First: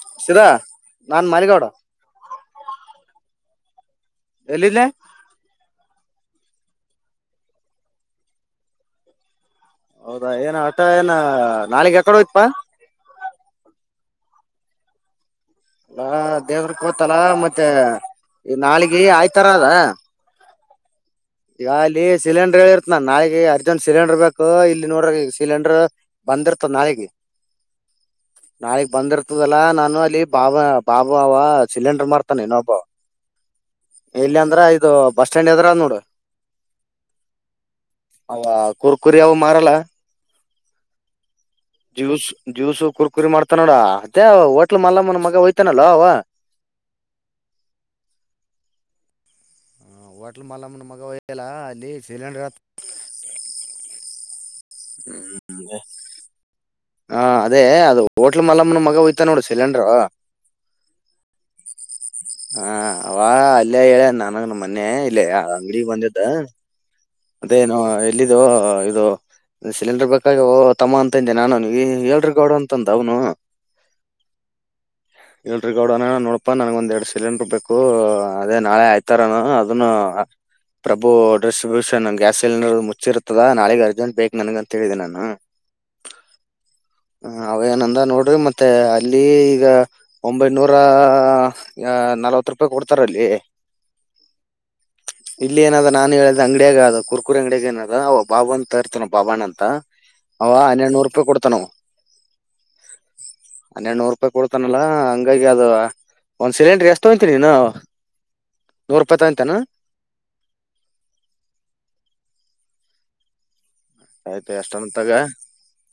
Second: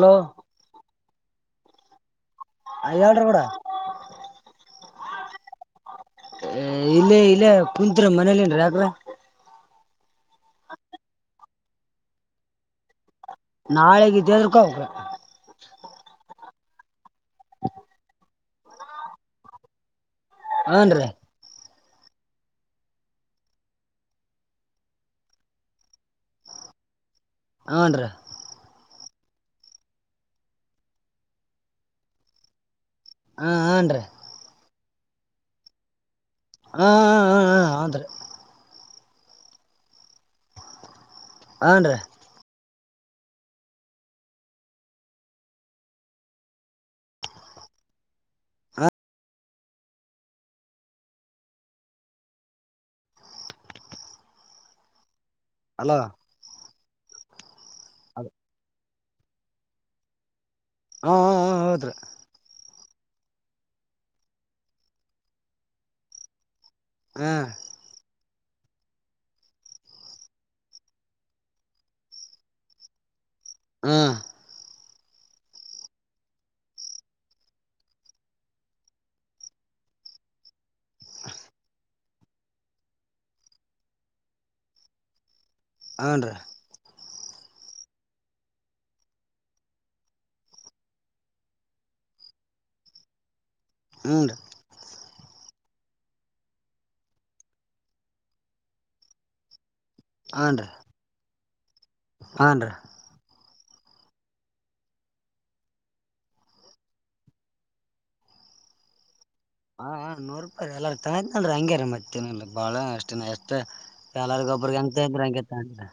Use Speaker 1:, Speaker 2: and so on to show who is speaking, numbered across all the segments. Speaker 1: Hello.
Speaker 2: ಸಿದಾ ನಾನ್ ಮಲಿಗೌಡ.
Speaker 1: [unintelligible]
Speaker 2: ಇಲ್ಲೆ.
Speaker 1: ಇಲ್ಲ ಇಲ್ಲೇ ಕುತ್ರ ಮನೇಲಿ ಯಾಕ್ರ
Speaker 2: ಹೌದಾ ಏನ ಆಟ ಏನ ನಾಳಿಗೆ ಯಕಡೆೋಯ್ಪಾ.
Speaker 1: [unintelligible]
Speaker 2: ಅ ದೇವ್ರ ಕೋತಲ ಮತ್ತೆ ಈ ನಾಳಿಗೆ ಆಯ್ತಾರ ಅದ.
Speaker 1: ಹನ್ ರೀ.
Speaker 2: ಈಗ ಅಲ್ಲಿ ಸಿಲಿಂಡರ್ ಹೇಳಿ ಇರ್ತ ನ ನಾಳಿಗೆ ಅರ್ಜೆಂಟ್ ಸಿಲಿಂಡರ್ ಬೇಕು ಇಲ್ಲಿ ನೋಡ್ರ ಈಗ ಸಿಲಿಂಡರ್ ಬಂದಿರ್ತ ನಾಳೆಗೆ
Speaker 1: ಹನ್ರಿ
Speaker 2: ನಾಳಿಗ್ ಬಂದಿರ್ ಇತದೆಲ್ಲಾ ನಾನು ಅಲ್ಲಿ ಬಾಬ ಬಾಬ ಅವ ಸಿಲಿಂಡರ್ ಮಾರ್ತಾನ ಇನೊಬ್ಬ.
Speaker 1: ಹಾ ಹ್ಮ್ ನ ರಿ.
Speaker 2: ಇದು ಬಸ್ ಸ್ಟ್ಯಾಂಡ್ ಎದ್ರ್ ನೋಡು.
Speaker 1: ಹಾ ಹ್ಮ್ ಹ್ಮ್ ಹ್ಮ್ ಆದ್ರೆ.
Speaker 2: ಕುರ್ಕುರಿಯದು ಮಾರಲ್ಲ.
Speaker 1: ಹನ್ರಿ
Speaker 2: ಜ್ಯೂಸ್ ಜ್ಯೂಸ್ಸು. ಕುರ್ ಕುರಿ ಮಾಡ್ತಾ ನೋಡ ಅತ್ತೇ ಹೋಟ್ಲ್ ಮಲ್ಲಮ್ಮನ್ ಮಗ ಹೊತಾನಲ್ಲ ಅವ.
Speaker 1: ಹ.
Speaker 2: ಹ ವಾಟಲ್ ಮಲ್ಲ ಮಗ ಎಲ್ಲ ಅಲ್ಲಿ ಸಿಲೆಂಡರ್. [inaudible]
Speaker 1: ಹಲೋ.
Speaker 2: ಹಾ ಅದೇ ಅದು
Speaker 1: ಹ್ಮ್
Speaker 2: ಹೋಟ್ಲ್ ಮಲಮ್ಮನ ಮಗ ಹೋಯ್ತ ನೋಡು ಸಿಲಿಂಡರು.
Speaker 1: ಹಾ ಹಾ ಹೌದ್ರಿ.
Speaker 2: ಅವ ಅಲ್ಲೇ ಹೇಳೇ ನನ ನ ಮೊನೆೆ ಇಲ್ಲೇ ಅಂಗಡಿಗೆ ಬಂದಿದ್ದ.
Speaker 1: ಹ್ಮ್
Speaker 2: ಅದೇನು ಎಲ್ಲಿದ ಇದು. ಸಿಲಿಂಡರ್ ಬೇಕಾಗವ ತಮ್ಮ ಅಂತಂದೆ ನಾನನು ಈ ಹೇಳ್ರಿ ಗೌಡ್ರ ಅಂತಂದ ಅವ್ನು.
Speaker 1: ಹಾ.
Speaker 2: ಎಲ್ರಿ ಗೌಡನ ನೋಡಪಾ ನನ್ ಒಂದ ಎರಡ್ ಸಿಲಿಂಡರ್ ಬೇಕು ಅದೇ ನಾಳೆ ಆಯ್ತಾರ ಅದನ್ನ. ಪ್ರಭು ಅಡ್ರೆಸ್ ನನ್ಗೆ ಗ್ಯಾಸ್ ಸಿಲಿಂಡರ್ ಮುಚ್ಚಿರುತ್ತದ ನಾಳೆಗ ಅರ್ಜೆಂಟ್ ಬೇಕ ನನಗ ಅಂತ ಹೇಳಿದೆೆ ನಾನ.
Speaker 1: ಹನ್ರೀ.
Speaker 2: ಹ ಅವೇನಂದ ನೋಡ್ರಿ ಮತ್ತೆ ಅಲ್ಲಿ ಈಗ ಒಂಬೈನೂರಾ. ಆ ನಲವತ್ ರೂಪಾಯಿ ಕೊಡ್ತಾರಲ್ಲಿ.
Speaker 1: ಹುನ್ರಿ.
Speaker 2: ಇಲ್ಲಿ ಏನಾದ ನಾನನ್ ಹೇಳ್ದ ಅಂಗಡಿಯಾಗ ಅದ ಕುರ್ಕುರಿ ಅಂಗಡಿಯಾಗ ಏನದ ಅವ ಬಾಬ ಅಂತ ತ ಇರ್ತನ ಬಾಬಾಣ್ಣ ಅಂತ. ಅವ
Speaker 1: ಹನ್ರಿ
Speaker 2: ಹನ್ನೊಂದನೂರ ರೂಪಾಯಿ ಕೊಡ್ತನ.
Speaker 1: ಹನ್ರಿ.
Speaker 2: ಹನ್ನೊಂದನೂರ ರೂಪಾಯಿ ಕೊಡ್ತಾನಲ್ಲಾ ಹಂಗಾಗಿ ಅದ ಒಂದ್ ಸಿಲಿಂಡ್ರಿ ಎಷ್ಟ ತಗೊಂತಿ ದಿನ್ನ. [inaudible]
Speaker 1: ಹಾ ನೂರು ರೂಪಾಯಿ ಎಲ್ಲಾರ ತತ್ನಲ್ರಿ ಹಂಗ್ಯಾರ ಮತ್ತನ ಬಾಳ ಅಷ್ಟೇ ಎಷ್ಟೇ.
Speaker 2: ಆಯ್ತು ಎಷ್ಟನ್
Speaker 1: [unintelligible]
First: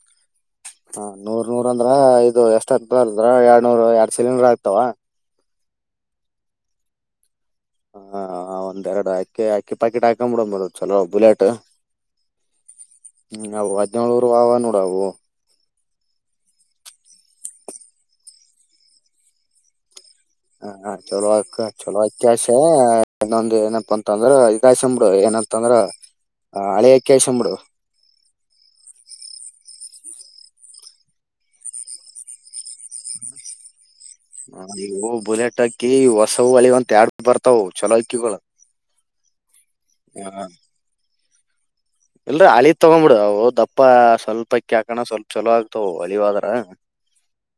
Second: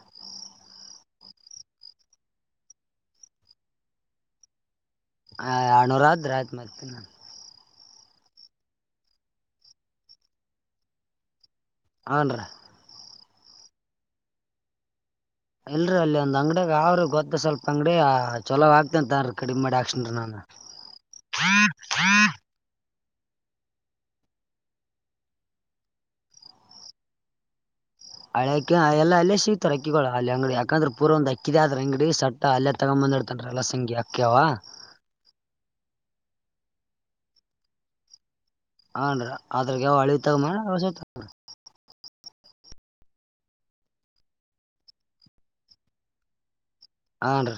Speaker 2: ಹ ನೂರ್ ನೂರ್ ಅಂದ್ರ ಇದು ಎಷ್ಟ ಆಗ್ತಾರದ್ರ ಎರಡ್ ನೂರ್ ಎರಡ್ ಸಿಲಿಂಡರ್ ಆಗ್ತಾವ.
Speaker 1: [unintelligible]
Speaker 2: ಹ ಒಂದೆರಡು ಅಕ್ಕಿ ಅಕ್ಕಿ ಪಾಕೆಟ್ ಹಾಕೊಬುಬೇಕ್ ಚಲೋ ಬುಲೆಟ್
Speaker 1: ಹನ್ರೀ
Speaker 2: ಹ್ಮ್ ಅವು ಹದಿನೆಂಲುನೂರು ಆವ ನೋಡವು
Speaker 1: ಇಲ್ರರಿ ಅಲ್ಲಿ ಒಂದ್ ಅಂಗಡಿಯಾಗ ಅವ್ರರು ಗೊತ್ತ ಸ್ವಲ್ಪ ಅಂಗಡಿಯ ಚಲೋ ಆಗ್ತಂತನ್ ತರಿ ಕಡಿಮ ಮಾಡಿ ಆಕ್ಷ
Speaker 2: ಹ ಚಲೋ ಅತ್ ತಾ ಚಲೋ ಆಕ್ಕಿ ಅಕ್ಸ ಇನ್ನೊಂದ ಏನಪ್ಪ ಅಂತ ಅಂದ್ರ ಇದಾಕಿಸ್ಕೆದು ಬುಡು ಏನಂತಂದ್ರ ಹಳೆಅಕ್ಕಿ ಹಾಕಿಸ್ಕಾಡ್ಬುದು
Speaker 1: ಹಳೆಕ ಎಲ್ಲ ಅಲ್ಲೇ ಸಿಗ್ತಾರೆ ಅಕ್ಕಿಳ ಅಲ್ಲಿ ಅಂಗಡಿ ಯಾಕಂದ್ರೆ ಪೂರ ಒಂದ ಅಕ್ಕಿ ಆದ್ರ ಅಂಗಡಿ ಸ ಅಲ್ಲೇ ತಗೊ ನನಹಿಡ್ಕಂಡ್ರೆ ಎಲ್ಲಶಂಗ್ಯಾ
Speaker 2: ಹ ಇವು ಬುಲೆಟ್ ಅಕ್ಕಿ ಹೊಸವು ಹಳಿವು ಅಂತ ಎಡ್ ಬರ್ತಾವ ಅವ್ ಚಲೋ ಅಕ್ಕಿಗಳು.
Speaker 1: ಹನ್ರೀ ಆದ್ರಗ್ ಯಾವ ಹಾಲಿವ್
Speaker 2: ಆ,
Speaker 1: ತಗಮಾ ಹೊಸವ್ತಾಗೋಮ್
Speaker 2: ಇಲ್ರ ಅಳಿ ತಗೊಂಡ್ಬಿಡ ಅವು ದಪ್ಪ ಸ್ವಲ್ಪಕ್ಕ್ಯಾಕಣ ಸ್ವಲ್ಪ ಚಲೋ ಆಗ್ತವು ಅಳಿವಾದ್ರ.
Speaker 1: ಹಾನ್ರಿ.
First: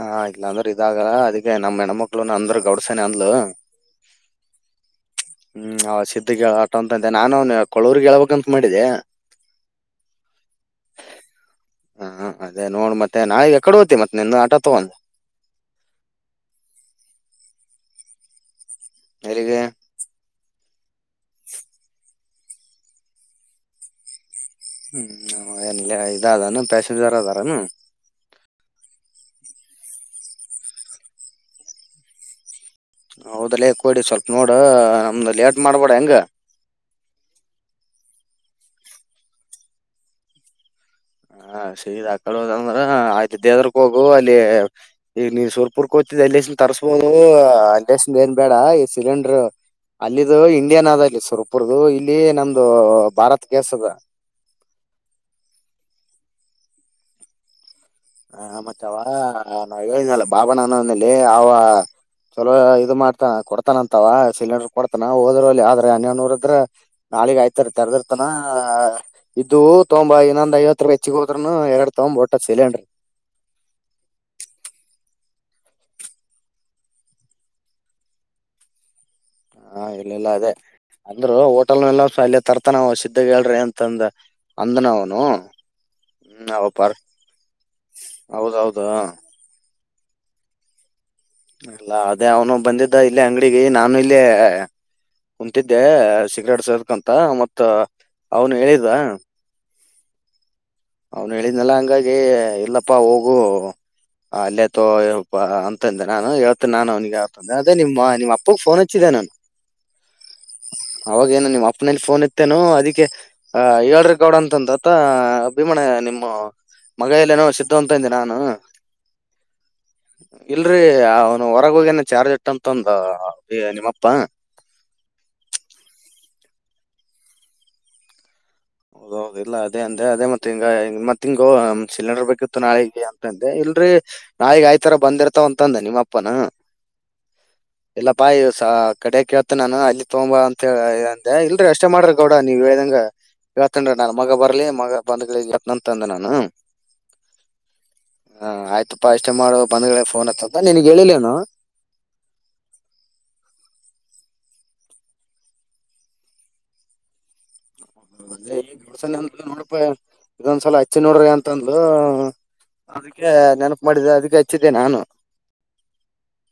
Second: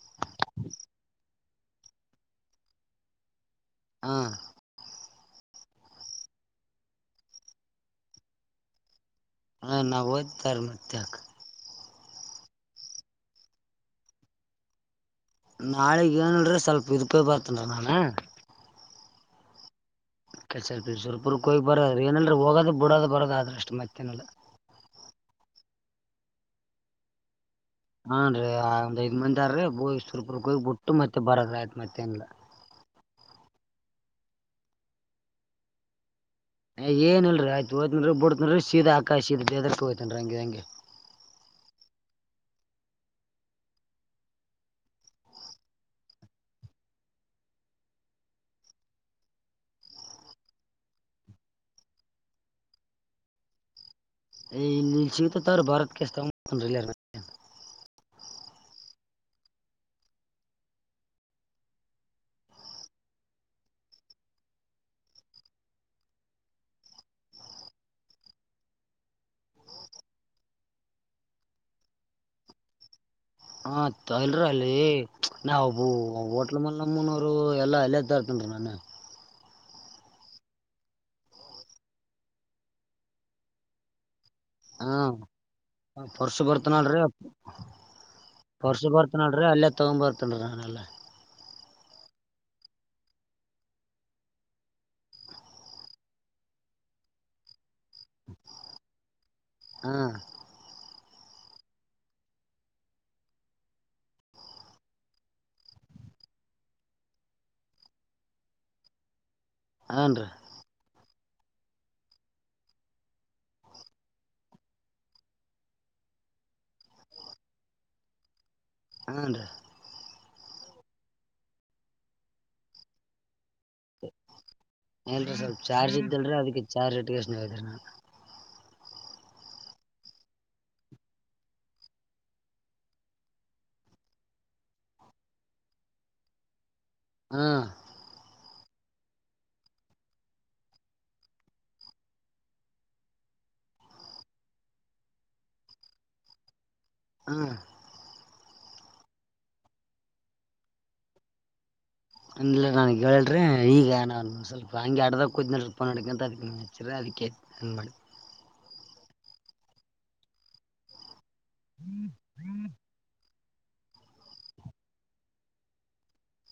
Speaker 2: ಹಾ ಇಲ್ಲ ಅಂದ್ರೆ ಇದಾಗಲ್ಲ ಅದಕ್ಕೆ ನಮ್ಮ್ ಹೆಣ್ಮಕ್ಳು ಅಂದ್ರ ಗೌಡ್ಸನೆ ಅಂದ್ಲು.
Speaker 1: ಹಾ
Speaker 2: ಹ್ಮ್ ಅವ ಸಿದ್ಧಗ್ ಹೇಳ್ ಆಟ ಅಂತಂತೆ ನಾನು ಕೊಳ್ವರ್ಗ್ ಹೇಳ್ಬೇಕಂತ ಮಾಡಿದ್ದ.
Speaker 1: ಅ ನಾವೊದ್ ತರ್ಮತ್ಯಾಗ
Speaker 2: ಹಾ ಅದೇ ನೋಡ್ ಮತ್ತೆ ನಾಳಗ್ ಎಕಡೆ ಹೋಗ್ತಿ ಮತ್ತತ್ ನಿನ್ನ ಆಟ ತಗೊಂಡ
Speaker 1: ನಾಳಿಗ್ ಏನಲ್ರ ಸ್ವಲ್ಪ ಇದಕ್ಕೆ ಬರ್ತನ್ ನಾನು
Speaker 2: ಎಲ್ಲಿಗೆ
Speaker 1: ಕೆಲ್ಸಲ್ ಸುರಪುರಕೋಗಿ ಬರೋ್ರ ಏನಲ್ ಹೋಗೋದು ಬಿಡೋದು ಬರೋದು ಆದ್ರಷ್ಟ ಮತ್ತೇನಲ್ಲ
Speaker 2: ಹ್ಮ್ ಏನಿಲ್ಲ ಇದ ಅದಾನ ತಸೀಲ್ದಾರ್ ಅದಾರನು
Speaker 1: ಹಾನ್ ರೀ ಆ ಒಂದಾಯಿದು ಮಂದಿ ಹೋಗ್ ಬಿಟ್ಟು ಮತ್ತೆ ಬರದ ಆಯ್ತು ಮತ್ತೆನ್ಲ್ಲ
Speaker 2: ಹೌದಲ್ಲ ಕೊಡಿ ಸ್ವಲ್ಪ ನೋಡ್ ನಮ್ದ ಲೇಟ್ ಮಾಡ್ಬೇಡ ಹೆಂಗ.
Speaker 1: ಏ ಏನಲ್ರಿ ಆಯ್ತು ಒತಿನಿರಿ ಬಿಡ್ತನಿರಿ ಸೀದ ಆಕಾ ಸೀದೇದಕ್ಕೆ ಹೋ [unintelligible] ತನನ್ ಹಂಗಿ ಹಂಗೆ [inaudible]
Speaker 2: ಹ ಸಿದ ಆಕಡೆ ಹೋದಂದ್ರ ಆಯ್ತ ದೇವ್ರಕ್ ಹೋಗು ಅಲ್ಲಿ ಈಗ ನೀ ಸೂರ್ಪುರ್ಕ ಹೋಗ್ತಿದ್ದ ಎಲ್ಲಿಸ್ ತಗಬ್ ಕರ್ಸ್ಬೋದು ಅಂಂತಸನ್ ಬೇನ್ ಬೇಡ ಈ ಸಿಲಿಂಡರ್ ಅಲ್ಲಿದುು ಇಂಡಿಯನ್ ಅದ ಅಲ್ಲಿ ಸುರಪುರದುು ಇಲ್ಲಿ ನಮ್ದು ಭಾರತ್ಗೆೇಸ್ ಅದ
Speaker 1: ಈ ಸಿಕ್ಕತ್ತಂದ್ರಿ ಭಾರತ್ ಗ್ಯಾಸ್ ಇಲ್ಲನ
Speaker 2: ಹ ಮತ್ತವ ನಾವ ಹೇಳಲ್ಲ ಬಾಬಣ್ಣಾನನಲ್ಲಿ ಅವ ಚಲೋ ಇದು ಮಾಡ್ತಾ ಕೊಡ್ತಾನ ಅಂತವ ಸಿಲಿಂಡರ್ ಕೊಡ್ತಾನ ಹೋದ್ರಲ್ಲಿ ಆದ್ರೆ ಹನ್ನಡುನೂರಿದ್ರ ನಾಳಿಕ ಅದ್ಯಾವರ ತೆರ್ದಿರ್ತಾನ ಇದು ತೊಂಬ ಇನ್ನೊಂದ್ ಐವತ್ತು ರೂಪಾಯ ಹೆಚ್ಚಿಗೆ ಹೋದ್ನು ಎರಡು ತೊಂಬಾ ಒಟ ಸಿಲೆಂಡ್ರರ್
Speaker 1: ಹತ ಇಲ್ರಿ ಅಲ್ಲಿ ನಾ ಹೋಟ್ಲ್ ಮ ನಮ್ಮನರು ಎಲ್ಲಾ ಅಲ್ಲ್ದತ ಅದ
Speaker 2: ಹಾ ಇಲ್ಲೆಲ್ಲಾ ಅದೇ ಅಂದ್ರು ಹೋಟೆಲ್ನೆಲ್ಲಸೊನು ಅಲ್ಲಯ ತರ್ತಾನ ಸಿದ್ಧಗ ಹೇಳ್ರಿ ಅಂತಂದ ಅಂದನವನು.
Speaker 1: ಹ ಪರ್ಸ ಬರ್ತ ನಡ್ರಿ ಪರ್ಸ
Speaker 2: ಹೌದೌದು
Speaker 1: ಬರ್ತ ನಾಡ್ರಿ ಅಲ್ಲಿ ತಕ ಬರ್ತ್ತನರ ನಲ್ಲ
Speaker 2: ಅಲ್ಲ ಅದೇ ಅವನು ಬಂದಿದ್ದ ಇಲ್ಲ ಅಂಗಡಿಗೆ ನಾನು ಇಲ್ಲೇ ಕುಂತಿದೆ ಸಿಗ್ರೇಟ್ ಸೇದಕಂತ ಮತ್ತ ಅವನು ಹೇಳಿದ
Speaker 1: ಹ್ಮ
Speaker 2: ಅವ್ನು ಹೇಳಿದ್ನಲ್ಲ ಹಂಗಾಗಿ ಇಲ್ಲಪ್ಪಾ ಹೋಗು ಅಲ್ಲೇ ತೋ ಅಂತಂದೆ ನಾನು ಹೇಳ್ತಿನಿ ನಾನು ಅವನಿಗೆ ಯತಂದೆ ಅದೇ ನಿಮ್ಮ ನಿಮ್ಮ ಅಪ್ಪಗ್ ಫೋನ್ ಹಚ್ಚಿದ್ದ ಏನು
Speaker 1: ಹನ್ರಿೀ
Speaker 2: ಅವಾಗೇನು ನಿಮ್ಮ ಅಪ್ಪನಲ್ಲಿ ಫೋನ್ ಇತ್ತೇನು ಅದಿಕೆ ಹೇಳ್ರಿ ಗೌಡ ಅಂತಂತತ್ತ ಭೀಮಣ ನಿಮ್ಮ ಮಗಯಲ್ಲ ನೋ ಸಿದ್ಧವಂತಂದೆ ನಾನು
Speaker 1: ಹನ್ರೀ
Speaker 2: ಇಲ್ರರಿ ಅವನು ಹೊರಗ ಹೋಗೇನ ಚಾರ್ಜ್ ಇಟ್ಟಂತ ಅಂತ ನಿಮ್ಮಪ್ಪಾ
Speaker 1: ಇಲ್ರೀ ಸ್ವಲ್ಪ ಚಾರ್ಜ್ ಇದ್ದಲ್ರರಿ ಅದಕ್ಕೆ ಚಾರ್ಜ್ ಇಟ್ಟೋತೀನಿ ಅಲ್ರೀ ನಾನ
Speaker 2: ಹೌದೌದ ಇಲ್ಲ ಅದೇ ಅಂದೆ ಅದೇ ಮತ್ತೆ ಹಿಂಗ ಮತ್ತ ಹಿಂಗೋ ಸಿಲಿಂಡರ್ ಬೇಕಿತ್ತು ನಾಳಿಗೆ ಅಂತಂದೆ. ಇಲ್ರಿ ನಾಳಗ್ ಆಯ್ತರ ಬಂದಿರ್ತಾವ ಅಂತಂದ ನಿಮ್ಮ ಅಪ್ಪನ
Speaker 1: ಹಾ
Speaker 2: ಇಲ್ಲ ಪಾಯಿ ಸ ಕಡೆಕ ಹೇಳ್ತೀನಿ ನಾನು ಅಲ್ಲಿ ತಗೊಂದ ಬಾ ಅಂತ ಅಂದೆ ಇಲ್ರಿ ಅಷ್ಟೇ ಮಾಡ್ರ ಗೌಡ ನೀವ್ ಹೇಳ್ದಂಗ. ಹೇಳ್ತೀನಿರಿ ನನ್ ಮಗ ಬರ್ಲಿ ಮಗ ಬಂದಗಿಳೆ ಹೇಳ್ತೀನಿಯಂತ ಅಂದಾನ್ ನಾನು.
Speaker 1: ಹ್ಮ್
Speaker 2: ಹಾ ಆಯ್ತಪ್ಪಾ ಅಷ್ಟೇ ಮಾಡು ಬಂದ್ಗಳ ಫೋನ್ ಹಚ್ಚುತ್ತ ನಿನಗ ಹೇಳಿಲ್ಲೇನು.
Speaker 1: ಅಂದಿಲ್ಲ ನನ್ ಹೇಳ್ರಿ ಈಗ ಏನ ಸ್ವಲ್ಪ ಹಂಗೆ ಅಡದ ಕೂದಿನಡ ಅಂತ [unintelligible] ವಿಕೆಟ್ [inaudible]
Speaker 2: ಗೌಡ್ಸಲೀ ನೋಡ್ಪ ಇದೊಂದ್ಸಲ ಹಚ್ಚಿ ನೋಡ್ರಿ ಅಂತ - ತಂದು ಅದಕ್ಕೆ ನೆನಪು ಮಾಡಿದೆ ಅದಕ್ಕೆ ಹಚ್ಚಿದ್ದೆ ನಾನು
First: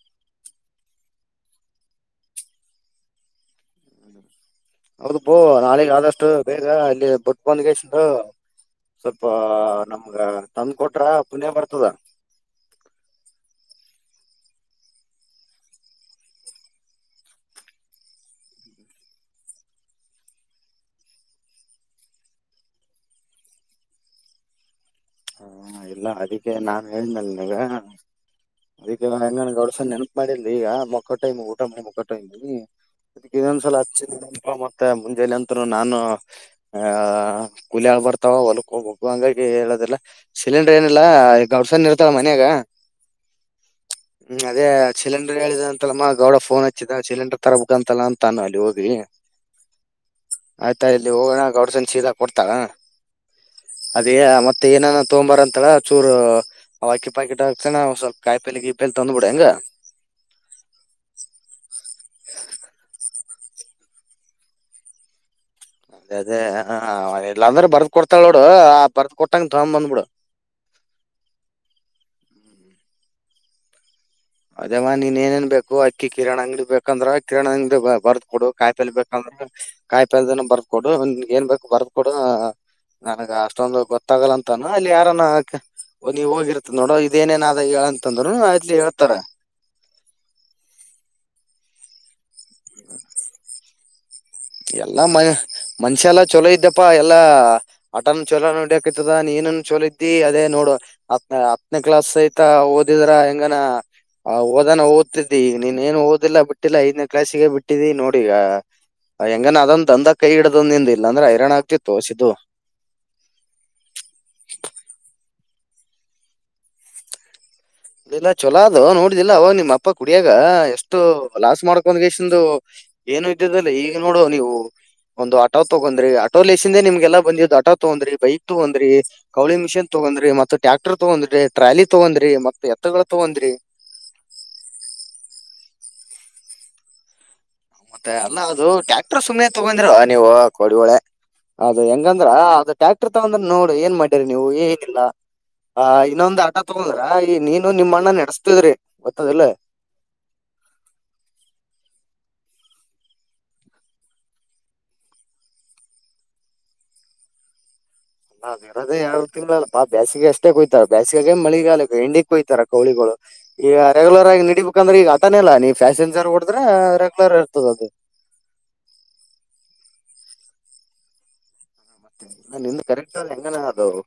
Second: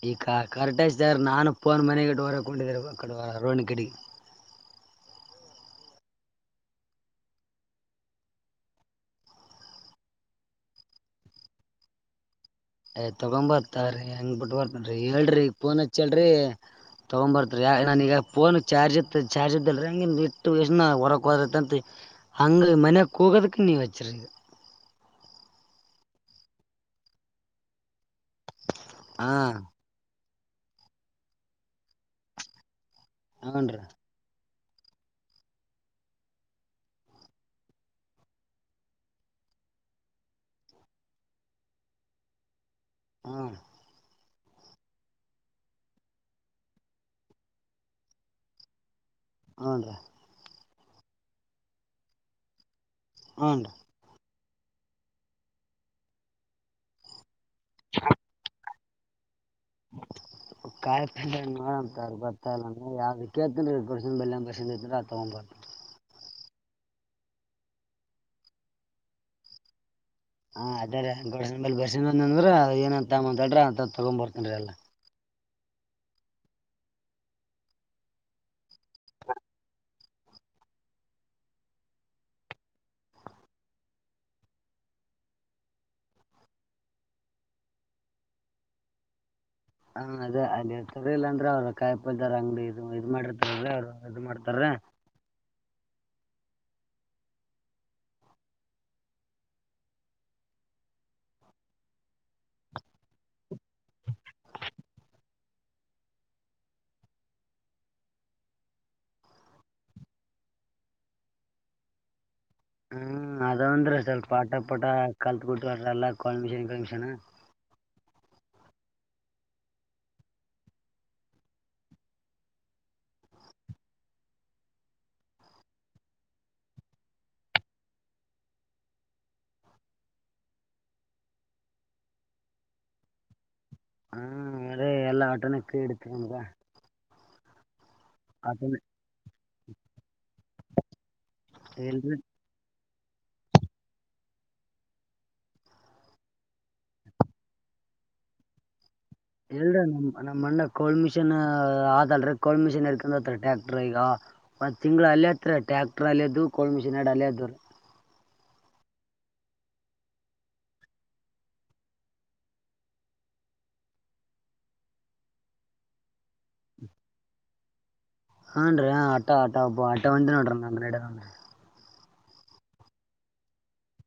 Speaker 1: ಈ ಕ ಕರೆಕ್ಟಜ್ಿದಾರ ನಾನು ಫೋನ್ ಮನೆಗೆ ಹೊರ ಕೊಂಡಿದ್ದೆ ಅಕಡ ವಾರ ರೋಹಣಿ ಕಡೆ
Speaker 2: ಹೌದ ಬೋ ನಾಳಗ್ ಆದಷ್ಟು ಬೇಗ ಇಲ್ಲಿ ಬೊಡ್ ಬಂದಗೆಷ್ಟದೊ ಸ್ವಲ್ಪ ನಮ್ಗ ತಂದ ಕೊಟ್ರ ಪುನ್ಯ ಬರ್ತದ.
Speaker 1: ಏಯ್ ತೊಗೊಂಡ ಬರ್ತಾರಿ ಹೆಂಗ್ ಬಿಟ್ ಬರ್ತನ್ರಿ ಹೇಳ್ರಿ ಫೋನ್ ಹೆಚ್ಚಿ ಹೇಳ್ರಿ- ತೊಗೊಂಡ ಬರ್ತರಿ ನಾನೀಗ ಫೋನ್ ಚಾರ್ಜ್ ಇಟ್ಟ ಚಾರ್ಜ್ ಇದ್ದಲ್ರಿ ಹಂಗಿ ಇಟ್ಟು [inaudible] ಹೊರಕ್ ಹೋದತ್ತಂತ. ಹಂಗ ಮನೆ ಕೂಗದಕ್ಕೆ ನೀ ಹಚ್ಚಿರಿ ಈಗ.
Speaker 2: ಹಾ ಇಲ್ಲ ಅದಕ್ಕೆ ನಾನು ಹೇಳನಲ್ ನೀವ. ಅದಕ್ಕೆ
Speaker 1: ಹಾ
Speaker 2: ಹೆಂಗನ್ ಗೌಡ್ಸಣ ನೆನಪ ಮಾಡಿಲ್ಲ ಈಗ ಮೊಕ್ಕಟ್ಟ ಊಟ ಮಿ ಮೊಕ್ಕಟ್ಟ [inaudible] ಇನ್ನೊಂದ ಸಲ
Speaker 1: ಹನ್ರಿ
Speaker 2: ಹಚ್ಚಿ [inaudible] ಮತ್ತ ಮುಂಜಾನ ಅಂತ್ರ ನಾನು ಹಾ ಕುಲಿ ಆಳ ಬರ್ತಾವ ಹೊಲಕ್ಕ ಹೋಗಬೇಕು ಹಾಂಗಾಗಿ ಎಲೋದಿಲ್ಲ. ಸಿಲಿಂಡರ್ ಏನಿಲ್ಲ ಗೌಡ್ಸನೀ ಇರ್ತಾಳ ಮನ್ಯಾಗ.
Speaker 1: ಹ್ಮ
Speaker 2: ಹ್ಮ್ ಅದೇ ಸಿಲಿಂಡರ್ ಹೇಳಿದ ಅಂತಲ್ಲಮ್ಮ ಗೌಡ ಫೋನ್ ಹಚ್ಚಿದ ಸಿಲಿಂಡರ್ ತರಬೇಕ ಅಂತಲ್ಲ ಅಂತಾನ ಅಲ್ಲಿ ಹೋಗಿ.
Speaker 1: ಹುಂ ರೀ.
Speaker 2: ಆಯ್ತಾ ಇಲ್ಲಿ ಹೋಗ ಗೌಡ್ಸ್ಸಾಲಿ ಸೀದಾ ಕೊಡ್ತಾಳ
Speaker 1: ಹನ್ರಿ
Speaker 2: ಅದಏನ ಮತ್ತ - ಮತ್ತೆ ಏನಾನ ತೊಗೊಂದ ಬರ್ರಿ ಅಂತಾಳ ಚೂರು ಅವ ಅಕ್ಕಿ ಪಾಕೆಟ್ ಹಾಕ್ತ ಸ್ವಲ್ಪ ಕಾಯಿಪಲ್ಲೆ ಗೀಪಲ್ಲೆ ತಂದು ಬಿಡ ಹಿಂಗ.
Speaker 1: [unintelligible] ಕಾಯಿಪಲ್ಲೆ ನೋಡಮ್ ತೊಗರಿ ಬರ್ತಾಲ್ಲ ಯಾವ್ದ ಕೇಳ್ತೆನ್ರಿರಿ ನಿಮ್ಮ ಕಡ್ಸೇಡಿಂದ ನಮ್ಮ ಕಡ್ಡಿಯಿಂದ ತೊಗೊಂದ ಬರ್ತೀನ್ರಿ.
Speaker 2: ಅದೇ ಅದೇ ಇಲ್ಲಾ ಅಂದ್ರ ಬರ್ದ ಕೊಡ್ತಾಳ ನೋಡು ಆ ಬರ್ದ ಕೊಟ್ಟಂಗ ತೊಗೊಂಡ್ ಬಂದ್ಬಿಡು.
Speaker 1: ಹ ಅದೇರಿ ಗೌಡ್ಸಾಲಿ ಬರಿಸಿಕೊಂಡ ಅಂದ್ರ ಏನಂತ ಅಂತ ಮಾತಾಡಿರ -
Speaker 2: ಅದಮ್ಮ ನೀನ್ ಏನೇನ್ ಬೇಕು ಆಕ್ಕಿ ಕಿರಾಣಿ ಅಂಗಡಿ ಬೇಕಂದ್ರೆ ಕಿರಾಣಿ ಅಂಗಡಿ ಬರದ ಕೊಡು ಕಾಯಿಪಲ್ಲೆ ಬೇಕಂದ್ರ ಕಾಯಿಪಲ್ಲೆ ಬರದ ಕೊಡು. ಕೊಡುನ್ ಏನ್ ಬೇಕು ಬರ್ದ ಕೊಡು. ನನ್ಗ ಅಷ್ಟೊಂದು ಗೊತ್ತಾಗಲ್ಲ ಅಂತಾನ ಅಲ್ಲಿ ಯಾರಾನ ಓ ನೀವ್ ಹೋಗಿರ್ತತ್ ನೋಡ ಇದೇನೇನಾದ ಹೇಳ ಅಂತಂದ್ರುನು ಅಲ್ಲಿ ಹೇಳ್ತಾರ -
Speaker 1: ಹಾ ಅದೇ ಅಲ್ಲಿ ತರಲಿಲ್ಲ ಅಂದ್ರ ಅವ್ರರು ಕಾಯಿ ಪಲ್ದರ ಅಂಗಡಿ ಇದು ಇದ್ ಮಾಡಿರ್ತಾರಾ ಅವ್ರು. ಇದು ಮಾಡ್ತಾರ
Speaker 2: ಎಲ್ಲಾ ಮ ಮನುಷ್ಯ ಎಲ್ಲ- ಚಲೋ ಇದ್ದೀಪ್ಪಾ ಎಲ್ಲಾ ಆಟನೂ ಚೊಲೋ ನೋಡಿಯಕ್ತದ ನೀನನ್ ಚಲೋ ಇದ್ದಿ ಅದೇ ನೋಡು- ಹತ್ತನೇ ಕ್ಲಾಸ್ ಐತಾ ಓದಿದ್ರ ಹೆಂಗನ- ಆವಾಗ ಓದಾನ ಓದುತಿದ್ದಿ ಈಗ ನೀನ್ ಏನು ಓದಿಲ್ಲ ಬಿಟ್ಟಿಲ್ಲಾ ಐದ್ನೇ ಕ್ಲಾಸಿಗೆ ಬಿಟ್ಟಿದ್ದಿ ನೋಡ ಈಗ. ಹೆಂಗಾನೊ ಅದ ಒಂದ ದ್ದಂಡಾ ಕೈ ಹಿಡದಿದ ನಿಂದ ಇಲ್ಲ ಅಂದ್ರ ಹೈರಾಣ್ ಆಗತ್ತಿತ್ತೋ ಸಿದ್ದು
Speaker 1: ಹ್ಮ್ ಅದಂದ್ರ ಸ್ವಲ್ಪ ಪಾಟ ಪಾಟ ಕಲ್ತ್ ಕೊಟ್ಟಲ್ಲ ಕಾಲ್ಮಿಷನ್ ಕಮೀಷನ್.
Speaker 2: ಇಲ್ಲ ಚೊಲೋ ಅದೋ ನೋಡ್ದಿಲ್ಲ ಅವಾಗ ನಿಮ್ಮ್ ಅಪ್ಪ ಕುಡಿಯಾಗ ಎಷ್ಟು ಲಾಸ್ ಮಾಡ್ಕೊಂದಸಿಕೆಂದು ಏನು ಇದ್ದದಲ್ಲ ಈಗ ನೋಡುವ ನೀವು - ಒಂದು ಆಟೋ ತಗೊಂಡ್ರಿ ಆಟೋ ಲೇಸಿಂದ ನಿಮ್ಗೆಲ್ಲ ಬಂದಿದ್ದ್ ಆಟೋ ತಗೊಂಡ್ರಿ ಬೈಕ್ ತಗೊಂಡ್ರಿ ಕೌಳಿ ಮಿಷನ್ ತೊಗೊಂಡ್ರಿ ತಗೊಂಡ್ರಿ ಮತ್ ಟ್ಯಾಕ್ಟರ್ ತಗೊಂಡ್ರಿ ಟ್ರಾಲಿ ತಗೊಂಡ್ರಿ ಮತ್ತ ಎತ್ತಗಳು ತಗೊಂಡ್ರಿ
Speaker 1: ಹ್ಮ ನ ಎಲ್ಲಾ ಆಟೋನ ಕೈ ಹಿಡತ ನಮಗ
Speaker 2: ಮತ್ತೆ ಅಲ್ಲ ಅದು ಟ್ಯಾಕ್ಟ್ರರ್ ಸುಮ್ಮ್ನೆ ತಗೊಂಡಿರ ನೀವು ಕೋಡಿಗೋಳೆ ಅದ
Speaker 1: ಎಲ್ರಿ
Speaker 2: ಹೆಂಗಂದ್ರ ಅದು ಟ್ಯಾಕ್ಟರ್ ತಗಂದ್ರ ನೋಡಿ ಏನ್ ಮಾಡ್ಯರಿ ನೀವು ಏನ ಇಲ್ಲಾ ಆ ಇನ್ನೊಂದ ಆಟೋ ತಗೊಂಡ್ರ ಈ ನೀನು ನಿಮ್ಮ್ ಅಣ್ಣ ನೆಡೆಸ್ತಿದ್ರಿ
Speaker 1: ಎಲ್ರ ನಮ್ ನಮ್ಮ ಅಣ್ಣ ಕೋಲ್ ಮಿಷನ್ ಆದಲ್ರಿ ಕೋಲ್ ಮಿಷಿನ್ ಹಡ್ಕ ಟ್ಯಾಕ್ಟರ್ ಈಗ ಒಂದ್ ತಿಂಗಳು ಅಲ್ಲ ಹತ್ರ ಟ್ಯಾಕ್ಟರ್ ಅಲ್ಲದು ಕೋಲ್ ಮಿಷನ್ ಅದು [unintelligible]
Speaker 2: ನಾ ಇರದೇ ಎರಡು ತಿಂಗಳಲ್ಲ ಫಾ ಬ್ಯಾಸಿಗೆ ಅಷ್ಟೇ ಕೊಯ್ತಾರ ಬೇಸಿಗೆಗ ಮಳಿಗಾಲ ಎಂಡಿಗ್ ಕೊಯ್ತಾರ ಕೌಳಿಗಳು ಈಗ ರೆಗ್ಯುಲರ್ ಆಗಿ ನಡಿಬೇಕಂದ್ರೆ ಈಗ ಅಂದನೆಲ್ಲಾ ನೀ ಫ್ಯಾಷಜರ್ ಹೊಡದ್ರೆ ರೆಗ್ಯುಲರ್ ಇರ್ತದ ಅದು
Speaker 1: ಹಾ ಅನ್ ಆಟೋ ಆಟೋ ಒಬ್ಬ ಆಟೋ ಒಂದ ನೋಡ್ರಿ ನ ನಡನ್ರಿ
Speaker 2: ಮತ್ತೆ ನಿ ಕರೆಕ್ಟ್ ಆದ ಹೆಂಗನ ಅವು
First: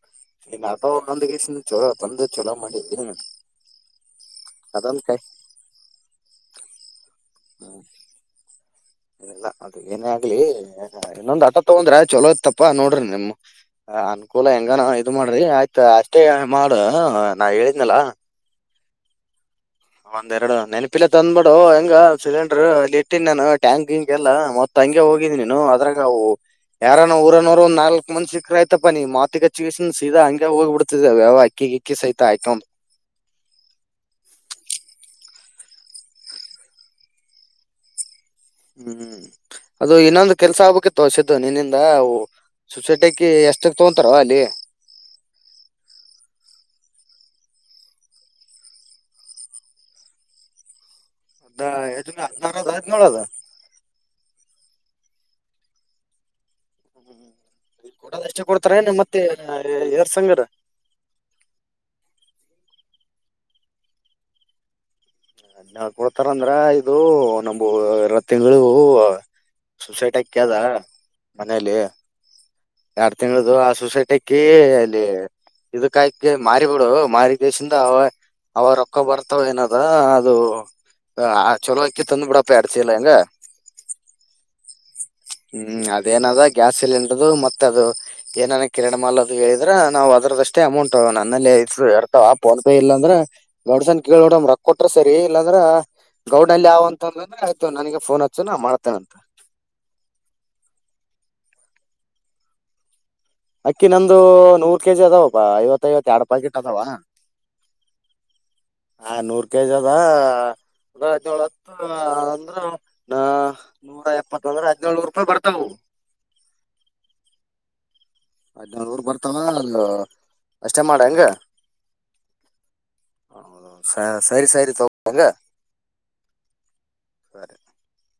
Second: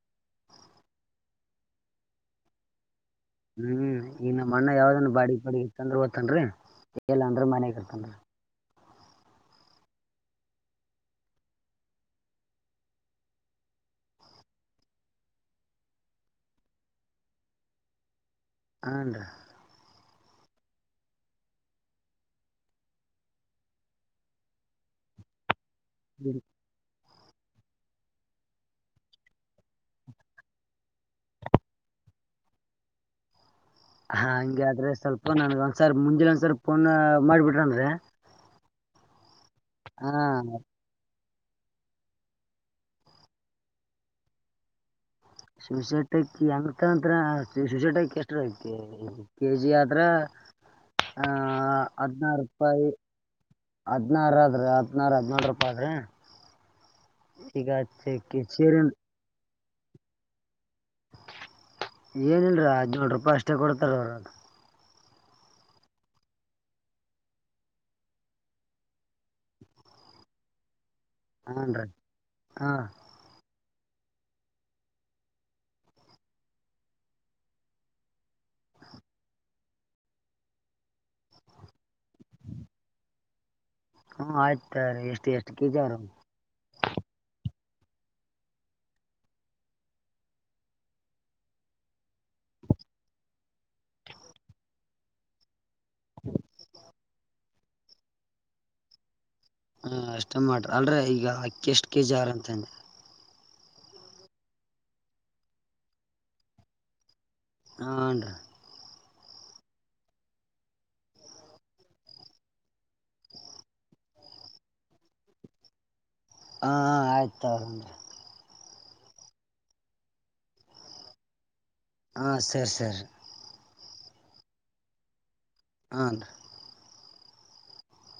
Speaker 2: ಈ ಆಟೊ ತಂಡಕೇಸಿ ಚಲೋ ತಂದ ಚಲೋ ಮಾಡಿದ್ದೇನ
Speaker 1: ಹ್ಮ್ ಈಗ ನಮ್ಮ ಅಣ್ಣ ಯಾವ್ದನ್ ಬಾಡಿಗೆ ಪಾಡಿಗಿ ಇತ್ತಂದ್ರ ಹೊಕ್ಕಾನ್ರಿ. ಏಲ್ಲಂದ್ರ ಮನೆಗರ್ತನ್ -
Speaker 2: ಇಲ್ಲ ಅದು ಏನೇ ಆಗ್ಲಿ ಇನ್ನೊಂದ್ ಆಟೋ ತಗೊಂಡ್ರೆ ಚಲೋ ಇತಪ್ಪಾ ನೋಡ್ರಿ ನಿಮ ಅನ್ಕೂಲ ಹೆಂಗಾನ ಇದ ಮಾಡ್ರಿ ಆಯ್ತ ಅಷ್ಟೇ ಮಾಡ ನಾ ಹೇಳಿದ್ನಲ
Speaker 1: ಹಂ ನರೀ
Speaker 2: ಒಂದೆರಡು ನೆನಪಿಲ್ಲ ತಂದ್ ಬಿಡು ಹೆಂಗ ಸಿಲಿಂಡರ್ ಇಲ್ಲಿ ಇಟ್ಟಿ ನಾನು ಟ್ಯಾಂಕ್ ಗಿಂಗೆ ಎಲ್ಲ ಮತ್ತ ಹಂಗೆ ಹೋಗಿದಿನನಿನು ಅದ್ರಾಗವು ಯಾರ ಊರನೋರ ಒಂದು ನಾಲ್ಕ್ ಮಂದಿ ಸಿಕ್ಕ್ರ ಆಯ್ತಪ ನೀ ಮಾತಿಗಚ್ಚಿನ್ ಸೀದಾ ಹಂಗೆ ಹೋಗಿ ಬಿಡ್ತಿದೆವ ಅಕ್ಕಿಕ್ಕಿ ಸ [unintelligible]
Speaker 1: ಹಾ ಹಂಗೆ ಆದ್ರೆ ಸ್ವಲ್ಪ ನನ್ ಒಂದ್ಸಾರ್ ಮುಂಜೆನೆ ಒಂದ್ಸರ್ ಫೋನ್ ಮಾಡ್ಬಿಟ್ರನ್ರೆ
Speaker 2: ಹ್ಮ್ ಅದು ಇನ್ನೊಂದು ಕೆಲ್ಸ ಆಗ್ಬೇಕ್ಕಿತೋ ಸಿ ದು ನಿನ್ನಿಂದ ಸುಸಟಕ್ಕಿ ಎಷ್ಟಕ್ ತಗತಾರೋ ಅಲ್ಲಿ
Speaker 1: ಸುಶೇಟಕ್ಕಿ ಅಂತಂತ ಸುಶೇಟಕ್ಕಿ ಎಷ್ಟ್ರ ಕೆಜಿ ಆದತ್ರ ಆ
Speaker 2: ಅದ ಎಷ್ಟಕ್ಕೆ
Speaker 1: ಹದಿನಾರು
Speaker 2: ಅದ
Speaker 1: ರೂಪಾಯಿ
Speaker 2: ಹದಿನೇಳು ಅದ
Speaker 1: ಹದ್ ನಾರದ್ರೆ ಹದಿನಾರ [unintelligible]
Speaker 2: ಹ್ಮ ಕೊಡಷ್ಟ ಕೊಡ್ತಾರ
Speaker 1: ಸೇರಿನ
Speaker 2: ಏ ಮತ್ತೆ ಎರ್ ಸಂಗರ
Speaker 1: ಏನಲ್ರ ಹದಿನೇಳು ರೂಪಾಯಿ ಅಷ್ಟೇ ಕೊಡ್ತಾರ ಅವರದು
Speaker 2: ಅದ ಕೊಡ್ತಾರ ಅಂದ್ರ ಇದು ನಮು ಎರಢ ತಿಂಗಳು ಸುಸೈಟ್ ಅಕ್ಯಾದ
Speaker 1: ಹಾಂ
Speaker 2: ಮನೇಲಿ
Speaker 1: ರೀ ಹಾಂ
Speaker 2: ಎರಡ ತಿಂಗಳ್ದು ಸೊಸೈಟಿ ಅಕ್ಕಿ ಅಲ್ಲಿ ಇದಕಾಯಕ ಮಾರಿ ಬಿಡು ಮಾರಿಕೇಶಿಂದ ಅವ ಅವ ರೊಕ್ಕ ಬರ್ತಾವ ಏನದ ಅದು ಚಲೋಅಕ್ಕಿ ತಂದ ಬಿಡಪ್ಪ ಎರಡು ಚೀಲ ಹೆಂಗ
Speaker 1: ಹ್ಮ ಆಯ್ತ ರೀ ಎಷ್ಟು ಕೆ ಜಿ
Speaker 2: ಹ್ಮ್
Speaker 1: ಆರ ಹ್ಞೂ
Speaker 2: ಅದೇನದ ಗ್ಯಾಸ್ ಸಿಲಿಂಡರ್ ಮತ್ತ ಆದು ಏನನ ಕಿರಾಣಿ ಮಾಲ್ ಅದು ಹೇಳ್ರೆ ನಾವು ಅದ್ರದಷ್ಟೇ ಅಮೌಂಟ್ ನನ್ನಲ್ಲಿದ್ದರ ಇರ್ತಾವ ಫೋನ್ ಪೇ ಇಲ್ಲಾಂದ್ರ ಮಡ್ಸನ್ ಕೇಳ್ ನೋಡ ರೊಕ್ಕ ಕೊಟ್ರ ಸರಿ ಇಲ್ಲಾಂದ್ರ ಗೌಡ ಅಲ್ಲಿವ ಅಂತ ಅಂದ್ರೆ ಆಯ್ತು ನನಗೆ ಫೋನ್ ಹಚ್ಚು ನಾ ಮಾಡ್ತೇನಂತ
Speaker 1: ಹ ಅಷ್ಟಮಟ್ರ ಅಲ್ರ ಈಗ ಅಕ್ಕಿ ಎಷ್ಟು ಕೆಜಿ ಆರ್ ಅಂತಂದ
Speaker 2: ಅಕ್ಕಿ ನಂದು ನೂರ್ ಕೆಜಿ ಅದಾವಪ್ಪಾ ಐವತ್ತ ಐವತ್ ಎರಡು ಪಾಕೆಟ್ ಅದಾವ
Speaker 1: ಹಾಂಡ್ರಿ
Speaker 2: ಆ ನೂರ್ ಕೆಜಿ ಅದ ಹದಿನೆಳತ್ತು ಅಂದ್ರ ನ ನೂರ ಎಪ್ಪತ್ತ ಅದ್ರ ಹದಿನೇಳನೂರು ರೂಪಾಯಿ ಬರ್ತಾವವು
Speaker 1: ಹಾ ಆಯ್ತಾವ್ರನ್ರಿ
Speaker 2: ಹದಿನೊಳನೂರ ಬರ್ತಾವ ಅ ಅಷ್ಟೇ ಮಾಡ ಹಂಗ
Speaker 1: ಹಾ ಸರಿ ಸರಿ
Speaker 2: ಹ ಸರಿ ಸರಿ ತೋ
Speaker 1: ಹಾ ನ್ರಿ
Speaker 2: [unintelligible]